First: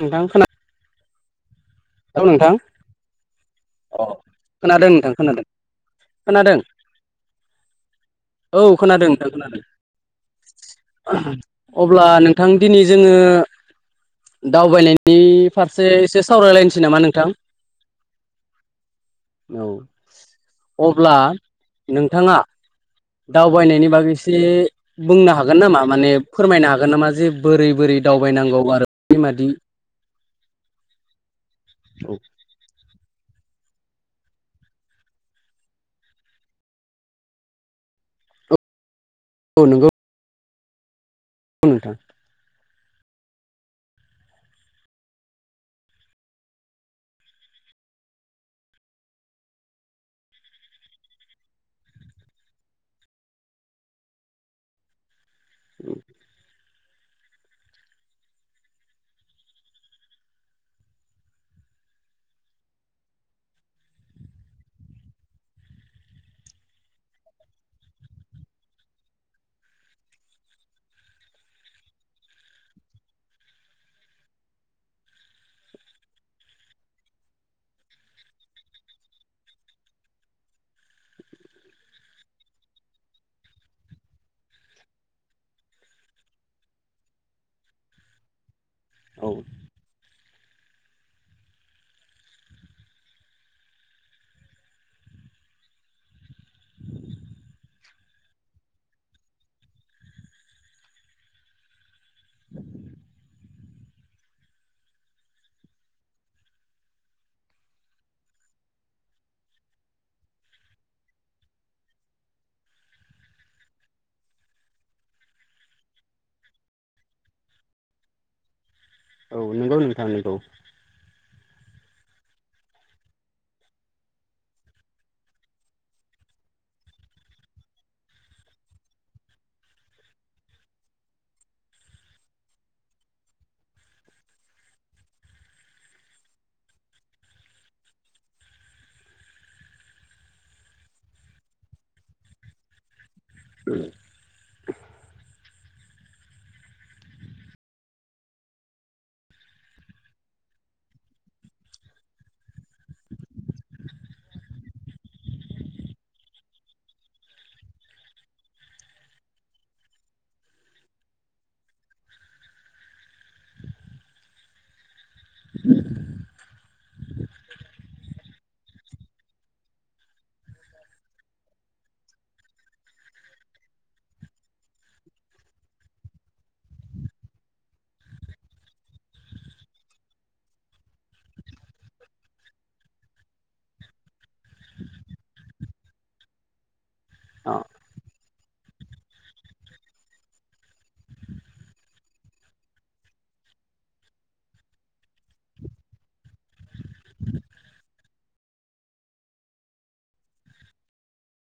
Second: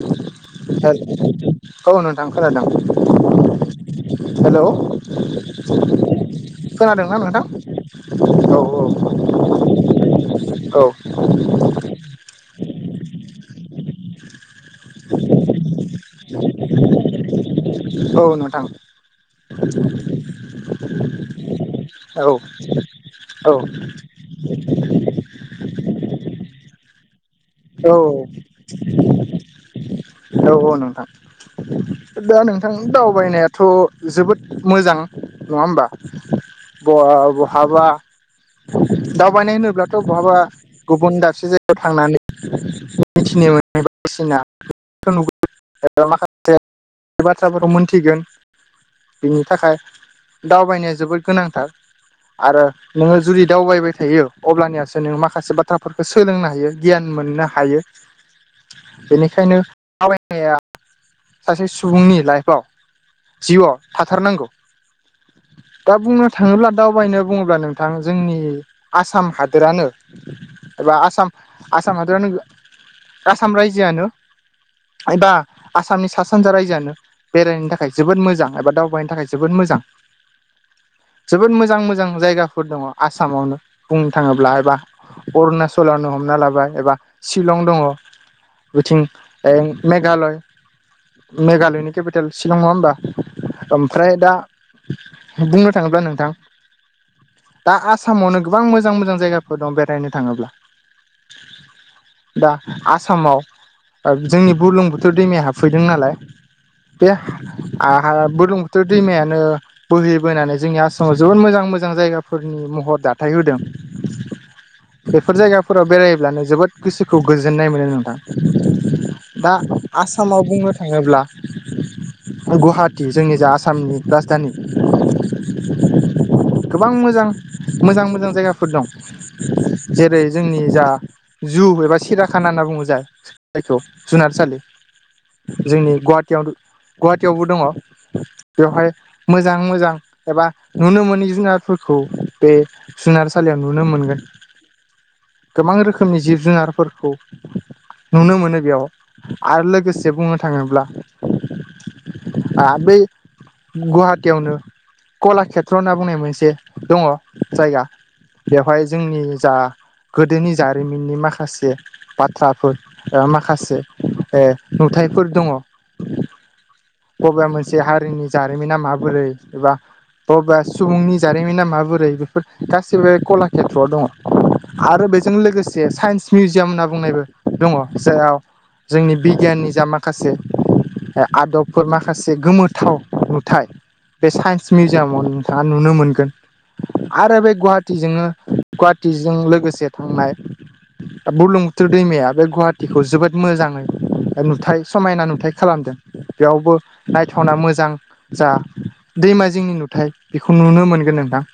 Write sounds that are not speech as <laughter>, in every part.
नोंथां खोना औ नोंथां खोनादों अ हेलौ खोनादों नोंथां खोनादों खोनादों खोनादोंना नोंथां औ खोनादों नोंथां खोनादों औ अब्ला नों नोंथां दिनै जोङो दावबायनायनि फारसे एसे सावरायलायनोसै। सै नामा नोंथां। औ नोंथां औ। अब्ला औ नोंथाङा औ दावबायनायनि बागैसे बुंनो हागोन नामा माने फोरमायनो हागोन नामा जे बोरै बोरै दावबायनांगौ आरो बे मादि औ औ नोंथां औ दा नों बिथांनि दावबायनायाथ' जोबोद मोजां नङा होमबा बहाबा दावबायनाय औ नंगौ होनोब्लाथ' बहाबा गुबुन दाबसे जायगायाव नोंथां थांनानै मिथिनो <unintelligible> बे बाथ्राफोरखौ मोनथिगोन बिनि थाखाय दावबायनाया जोबोद गोनांथार। आरो नोङो जुदि दावबायबाय थायो अब्लानियासो नों माखासे बाथ्राफोरखौ सोलोंनो हायो। गियान मोननो हायो बेनिखायनो थायनाया सासे सुबुंनि लाइफआव जिउआव थाथारनांगौ। दा बुंनो थाङोब्ला दावबायनो बुङोब्ला नोंथां जोंनि आसाम हादोरानो एबा आसाम आसाम हादोरिनो आसाम रायजोआनो एबा आसामनि सा सानजा रायजोआनो बेरायनो थाखाय जोबोद मोजां एबा दावबायनो थाखाय जोबोद मोजां। जोबोद मोजां मोजां जायगाफोर दङ आसामावनो बुंनो थाङोब्ला एबा अरुणाचलानो हमना लाबाय एबा शिलं दङ बिथिं औ मे घालय मेघालयनि केपिटेल शिलं नङा होनोमबा, ओमफ्राय दा बुंनो थाङोब्ला नोंथां दा आसामावनो गोबां मोजां मोजां जायगाफोर दं बेरायनो थाङोब्ला। दा आसामाव, जोंनि बुलुंबुथुर' दैमाया हाबफैदों नालाय, बे हा आ आ बुदुंखौथ' दैमायानो बोहैबोनानै जोंनि आसामाव जोबोद मोजां मोजां जायगाफोरनि महर दाथाय होदों। बेफोर जायगाफोराव बेरायब्लानो जोबोद गोसोखौ गोजोननाय मोनो नोंथां। औ दा नंगौ नोंथां नंगौ आसामाव बुंनो थाङोब्ला गुवाहाटि जोंनि जा आसामनि राजधानि, गोबां मोजां मोजां मोजां जायगाफोर दं जेरै जोंनि जा जु एबा सिराखाना होनना बुङो जाय जायखौ जुनारसालि जोंनि गुवाहाटियाव गुवाहाटियावबो दङ, बेवहाय मोजां मोजां एबा नुनो मोनै जुनारफोरखौ, बे जुनारसालियाव नुनो मोनगोन। गोबां रोखोमनि जिब जुनारफोरखौ नुनो मोनो बेयाव आरो लोगोसे बुंनो थाङोब्ला ओ बै गुवाहाटियावनो कलाखेत्र होनना बुंनाय मोनसे दङ, जायगा बेवहाय जोंनि जा गोदोनि जारिमिननि माखासे बाथ्राफोर ओ एबा माखासे नुथायफोर दङ, अब्ला मोनसे हारिनि जारिमिना माबोरै एबा बबेबा सुबुंनि जारिमिना माबोरै बेफोर गासिबो कलाकेथ्रआव दङ। आरो बेजों लोगोसे साइन्स मिउजियाम होनना बुंनायबो दङ जेयाव जोंनि बिगियाननि जा माखासे आदबफोर माखासे गोमोथाव नुथाय, बे साइन्स मिउजियामाव नोंथाङा नुनो मोनगोन। आरो बे औ गुवाहाटिजोंनो गुवाहाटिजों लोगोसे थांनाय बुरलुंबुथुर दैमाया बे गुवाहाटिखौ जोबोद मोजाङै नुथाय समायना नुथायाइ खालामदों बेयावबो नायथावना मोजां जा, दैमा जोंनि नुथाय बेखौ नुनो मोनगोन नोंथां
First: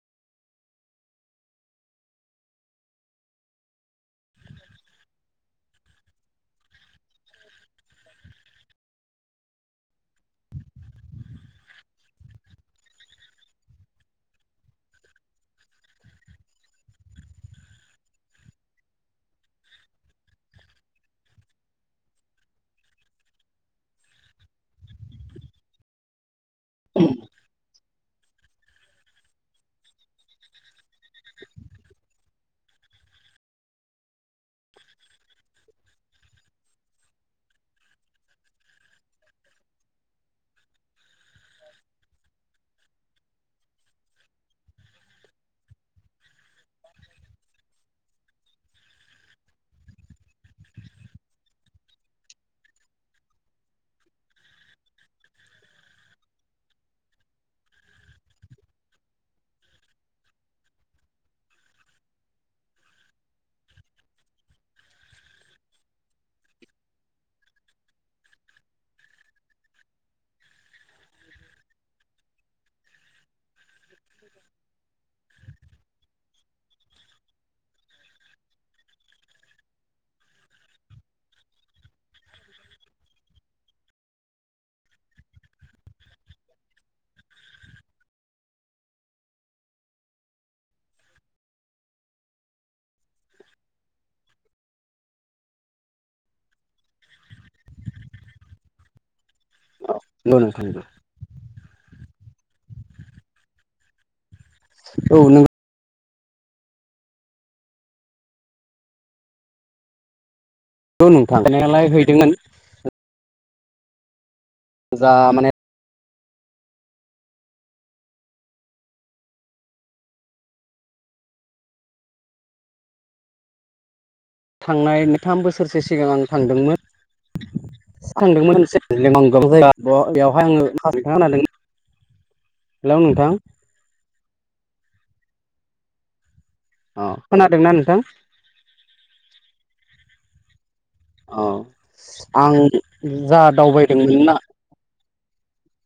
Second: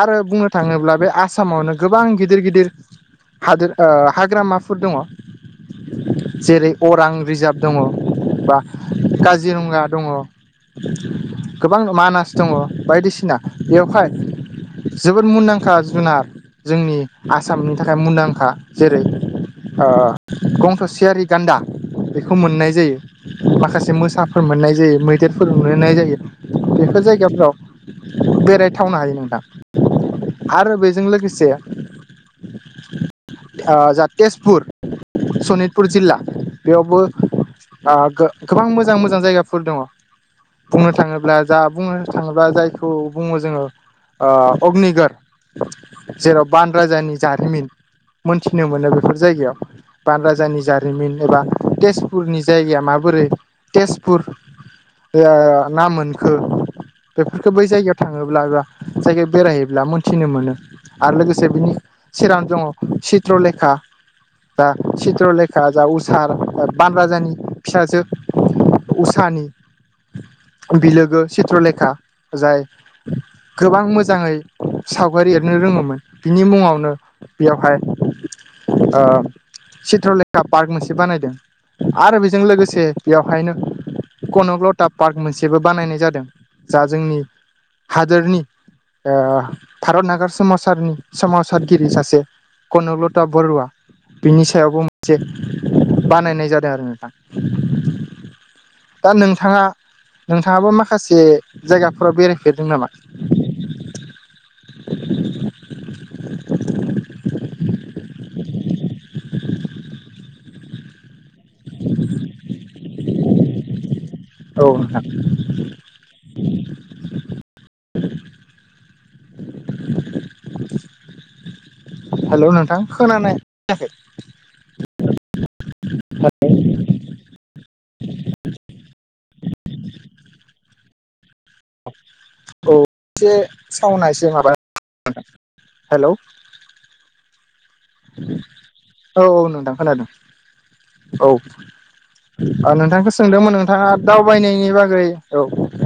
आरो बुंनो थाङोब्ला बे आसामावनो गोबां गिदिर‌गिदिर हादोर ओ हाग्रामाफोर दङ जेरै अरां रिजार्भ दङ बा काजिर'ङा दङ' गोबां मानास दङ' बायदिसिना बेवहाय जोबोद मुंदांखा जुनार जोंनि आसामनि थाखाय मुंदांखा जेरै ओ गंस' थ'सेयारि गान्दा बेखौ मोननाय जायो। माखासे मोसाफोर मोननाय जायो मैदेरफोर मोननाय जायो। बेफोर जायगाफोराव बेरायथावनो हायो नोंथां आरो बेजों लोगोसे लोगोसे ओ जा तेजपुर सनितपुर जिल्ला बेयावबो ओ गो गोबां मोजां-मोजां जायगाफोर दङ। बुंनो थाङोब्ला जा बुंनो थाङोब्ला जायखौ बुङो जोङो ओ अग्निगर जेराव बान राजानि जारिमिन मोनथिनो मोनो बेफोर जायगायाव बान राजानि जारिमिन एबा तेजपुरनि जायगाया माबोरै तेजपुर ओ नाम मोनखो बेफोरखौ बै जायगायाव थाङोब्ला एबा जायगायाव बेरायहायोब्ला मोनथिनो मोनो आरो लोगोसे बिनि सिरावनो दङ चित्रलेखा जा चित्रलेखा जा उसार ओ बान राजानि फिसाजो उसानि बिलोगो चित्रलेखा जाय गोबां मोजाङै सावगारि एर नो रोङोमोन बिनि मुङावनो बेयावहाय ओ चित्रलेखा पार्क मोनसे बानायदों। आरो बेजों लोगोसे बेवहायनो कनक लथा पार्क मोनसेबो बानायनाय जादों। जा जोंनि हादोरनि ओ भारत नागारस सोमावसारनि सोमोमावसारगिरि सासे कनलता बरुवा बिनि सायावबो मोनसे बानायनाय जादों आरो नोंथां। <inaudible> दा नोंथाङा नंगौ नोंथां नोंथाङाबो नंगौ माखासे जायगाफोराव बेरायफेरदों नामा? औ नों <inaudible> औ नोंथां हैनायालाय हैदोंमोन <inaudible> औ नोंथां। जा माने हेल' नोंथां खोनानाय <unintelligible> खै थांनाय थाम बोसोरसो सिगां औ आं थांदोंमोन थांदोंमोन <unintelligible> औ नोंथाङा खोनादों हेलौ नोंथां से सावना एसे माबा <unintelligible> हेलौ अ खोनादोंना नोंथां? औ औ नोंथां खोनादों। औ आं ओ नोंथांखौ जा सोंदोंमोन नोंथाङा दावबायदोंमोन ना दावबायनायनि बागै औ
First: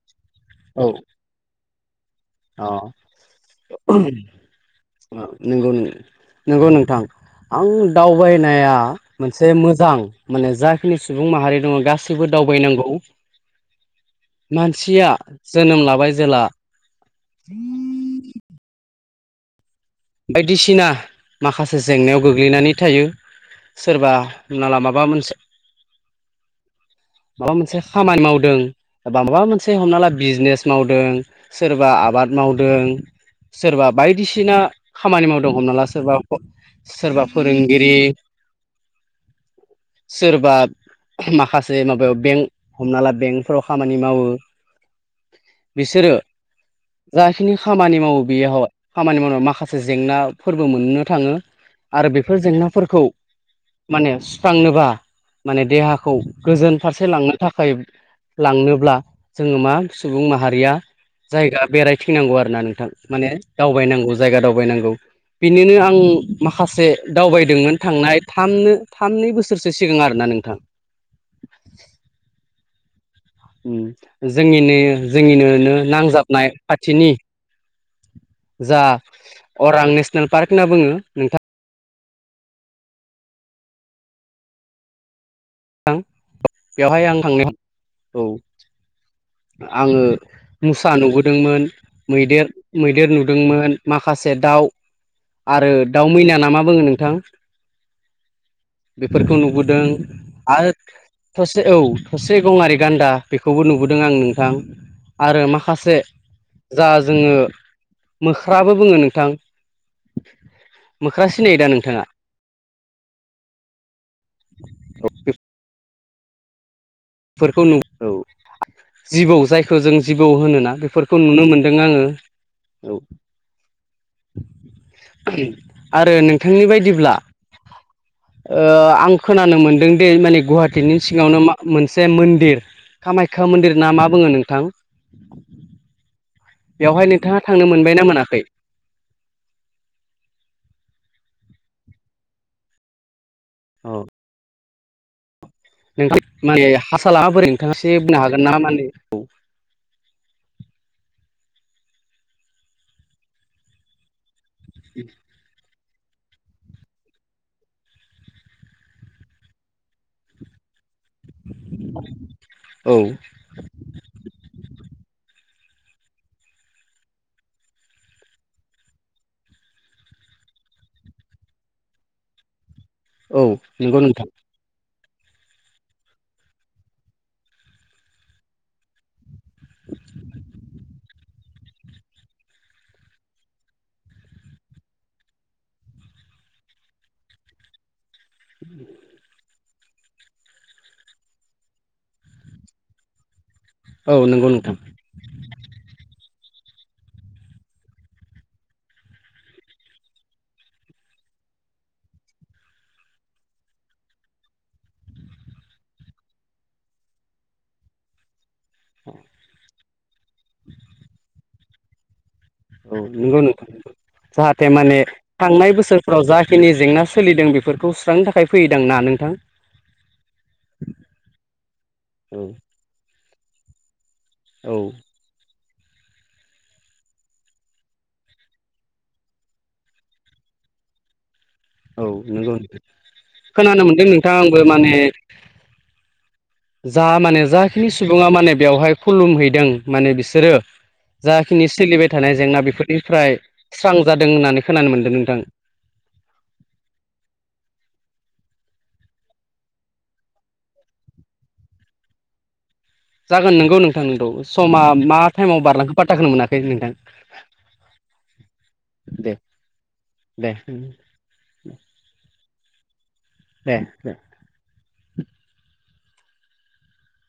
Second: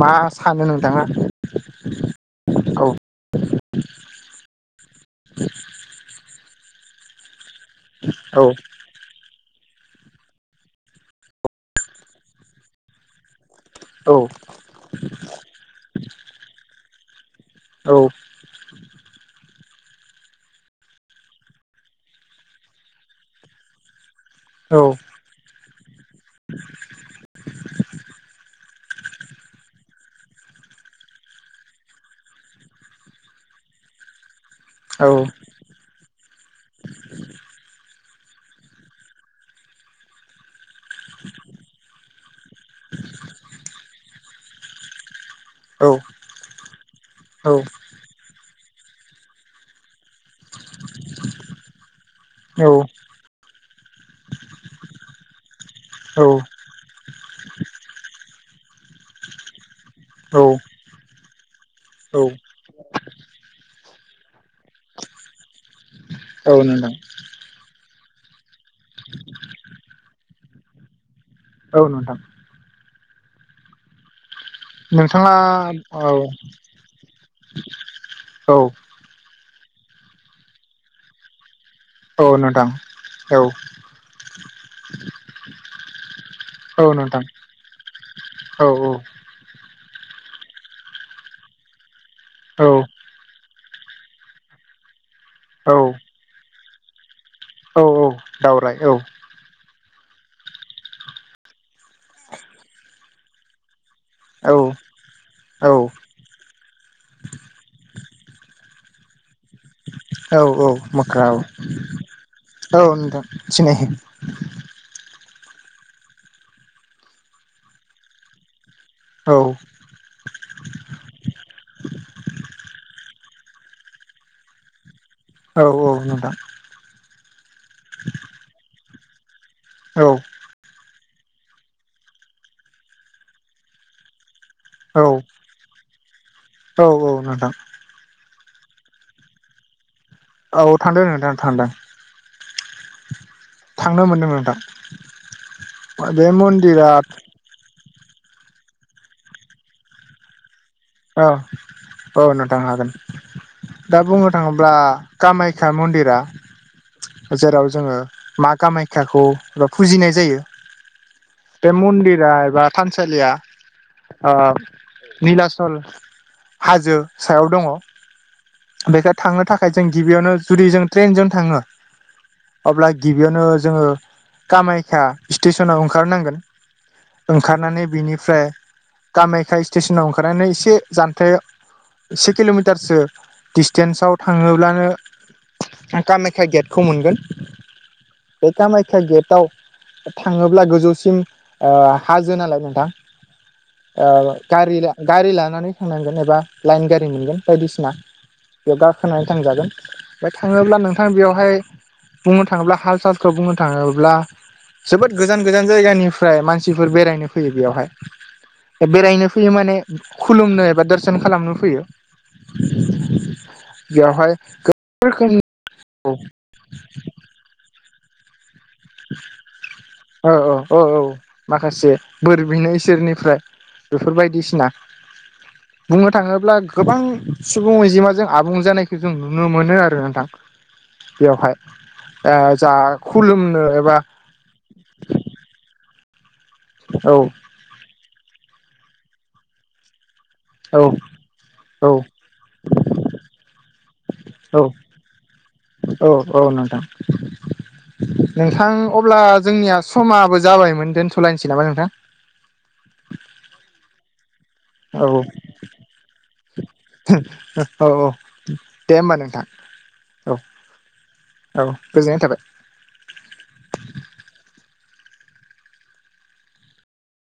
मा सानो औ नोंथाङा? अ औ नंगौ <unintelligible> नंगौ नोंथां आं औ दावबायनाया मोनसे मोजां माने जाखिनि सुबुं माहारि दङ गासैबो दावबायनांगौ औ मानसिया जोनोम लाबाय जेला <inaudible> औ बायदिसिना माखासे जेंनायाव गोग्लैनानै थायो सोरबा होननाला औ माबा मोनसे माबा मोनसे खामानि मावदों बा माबा मोनसे हमना ला बिजनेस मावदों सोरबा आबाद मावदों सोरबा बायदिसिना औ खामानि माव दं हमना ला सोरबा <unintelligible> सोरबा फोरोंगिरि सोरबा माखासे माबायाव बेंक हमना ला बेंकफोराव खामानि मावो बिसोरो औ जाखिनि खामानि मावो बेयाव खामानि मावनाय माखासे जेंनाफोरबो मोननो थाङो आरो बेफोर जेंनाफोरखौ माने सुस्रांनोबा माने देहाखौ औ गोजोन फारसे लांनो थाखाय लांनोब्ला जोङो मा सुबुं माहारिया जायगा औ बेरायथिनांगौ आरोना नोंथां माने दावबायनांगौ जायगा दावबायनां गौ बिनोनो आं औ माखासे नोंथां दावबायदोंमोन थांनाय थाम नो थाम नै बोसोरसो सिगां आरोना नोंथां औ नोंथां उम जोंनिनो नोंथाङा जोंनिनोनो औ नांजाबनाय खाथिनि <inaudible> जा अरां नेसनेल पार्क होनना बुङो नोंथा अ नोंथां औ थां औ बेवहाय आं नोंथां थांनायाव औ औ औ आङो मुसा नुबोदोंमोन मैदेर मैदेर नुदोंमोन माखासे दाउ आरो औ दाउ मैना ना मा बुङो नोंथां? औ दावराय औ बेफोरखौ नुबोदों। आरो थसे औ थसे गंआरि गान्दा बेखौबो नुबोदों आं नोंथां। औ आरो औ माखासे जा जोङो मोख्राबो बुङो नोंथां। औ औ मोख्रा सिनायो दा नोंथाङा औ औ नोंथां सिनायो। <unintelligible> फोरखौ नु औ औ जिबौ जायखौ जों जिबौ होनोना बेफोरखौ नुनो मोनदों आङो औ औ औ आरो नोंथां नोंथांनि बायदिब्ला ओ आं खोनानो मोनदों औ दि माने गुवाहाट बिनि सिगावनो मा मोनसे मन्दिर कामाख्या मन्दिर ना मा बुङो नोंथां औ। औ बेवहाय नोंथाङा नोंथां थांनो मोनबायना मोनाखै? औ थांदों नोंथां थांदों औ थांनो मोनदों नोंथां। नोंथां बे माने मन्दिरा हासालाङा बोरै नोंथाङा एसे बुंनो हागोन ना माने ओ औ नोंथां हागोन दा बुंनो थाङोब्ला कामाय खा मन्दिरा जेराव जोङो मा कामाय्याखौ एबा फुजिनाय जायो बे मन्दिरा एबा औ थानसालिया ओ निलास सल हाजो सायाव दङ। बेखौ थांनो थाखाय जों गिबियावनो जुदि जों ट्रेनजों थाङो अब्ला औ गिबियावनो जोङो नंगौ नोंथां कामाख्या स्टेसनाव ओंखारनांगोन ओंखारनानै बिनिफ्राय कामाख्या स्टेसनाव ओंखारनानै एसे जानथायाव एसे किल'मिटारसो डिसटेन्साव थाङोब्लानो ओ कामाख्या गेटखौ मोनगोन बे कामाख्या गेटआव थाङोब्ला गोजौसिम ओ हाजो नालाय नोंथां औ ओ नंगौ नोंथां गारिला गारि लानानै थांनांगोन एबा लाइन गारि मोनगोन बायदिसिना बेयाव गाखोनानै थांजागोन ओमफ्राय थाङोब्ला नोंथां बेयावहाय बुंनो थाङोब्ला हाल सालखौ बुंनो थाङोब्ला जोबोद गोजान गोजान जायगानिफ्राय मानसिफोर बेरायनो फैयो बेयावहाय बेरायनो फैयो माने खुलुमनो एबा दर्सन खालामनो फैयो औ नंगौ नंगौ बेयावहाय जाहाथे माने रोखोमनि थांनाय बोसोरफ्राव ज जिखिनि जेंना सोलिदों बेफोरखौ सुस्रांनो थाखाय फैयोदों ना? नोंथां ओ औ ओ औ माखासे बोर औ बिनो सोरनिफ्राय बेफोर बायदिसिना औ बुंनो थाङोब्ला गोबां सुबुं अनजिमाजों आबुं जानायखौ जों नुनो मोनो आरो नोंथां। बेवहाय औ ओ जा खुलुमनो एबा थां आंबो माने जा औ माने जाखिनि सुबुङा माने बेवहाय खुलुमहैदों माने बिसोरो औ जाखिनि औ सोलिबाय थानाय जेंना बेफोरनिफ्राय स्रां जादों औ होननानै खोनानो मोनदों नोंथां। औ - औ नोंथां। नोंथां अब्ला जोंनिया समाबो जाबायमोन दोनथ'लायनोसै नामा नोंथां। जागोन नंगौ नोंथां नोंगौ समा औ मा औ टाइमाव बारलांखो फाथाखौनो मोनाखै नोंथां। औ - औ दे होमबा नोंथां। औ दे - औ गोजोननाय थाबाय। ए <unintelligible>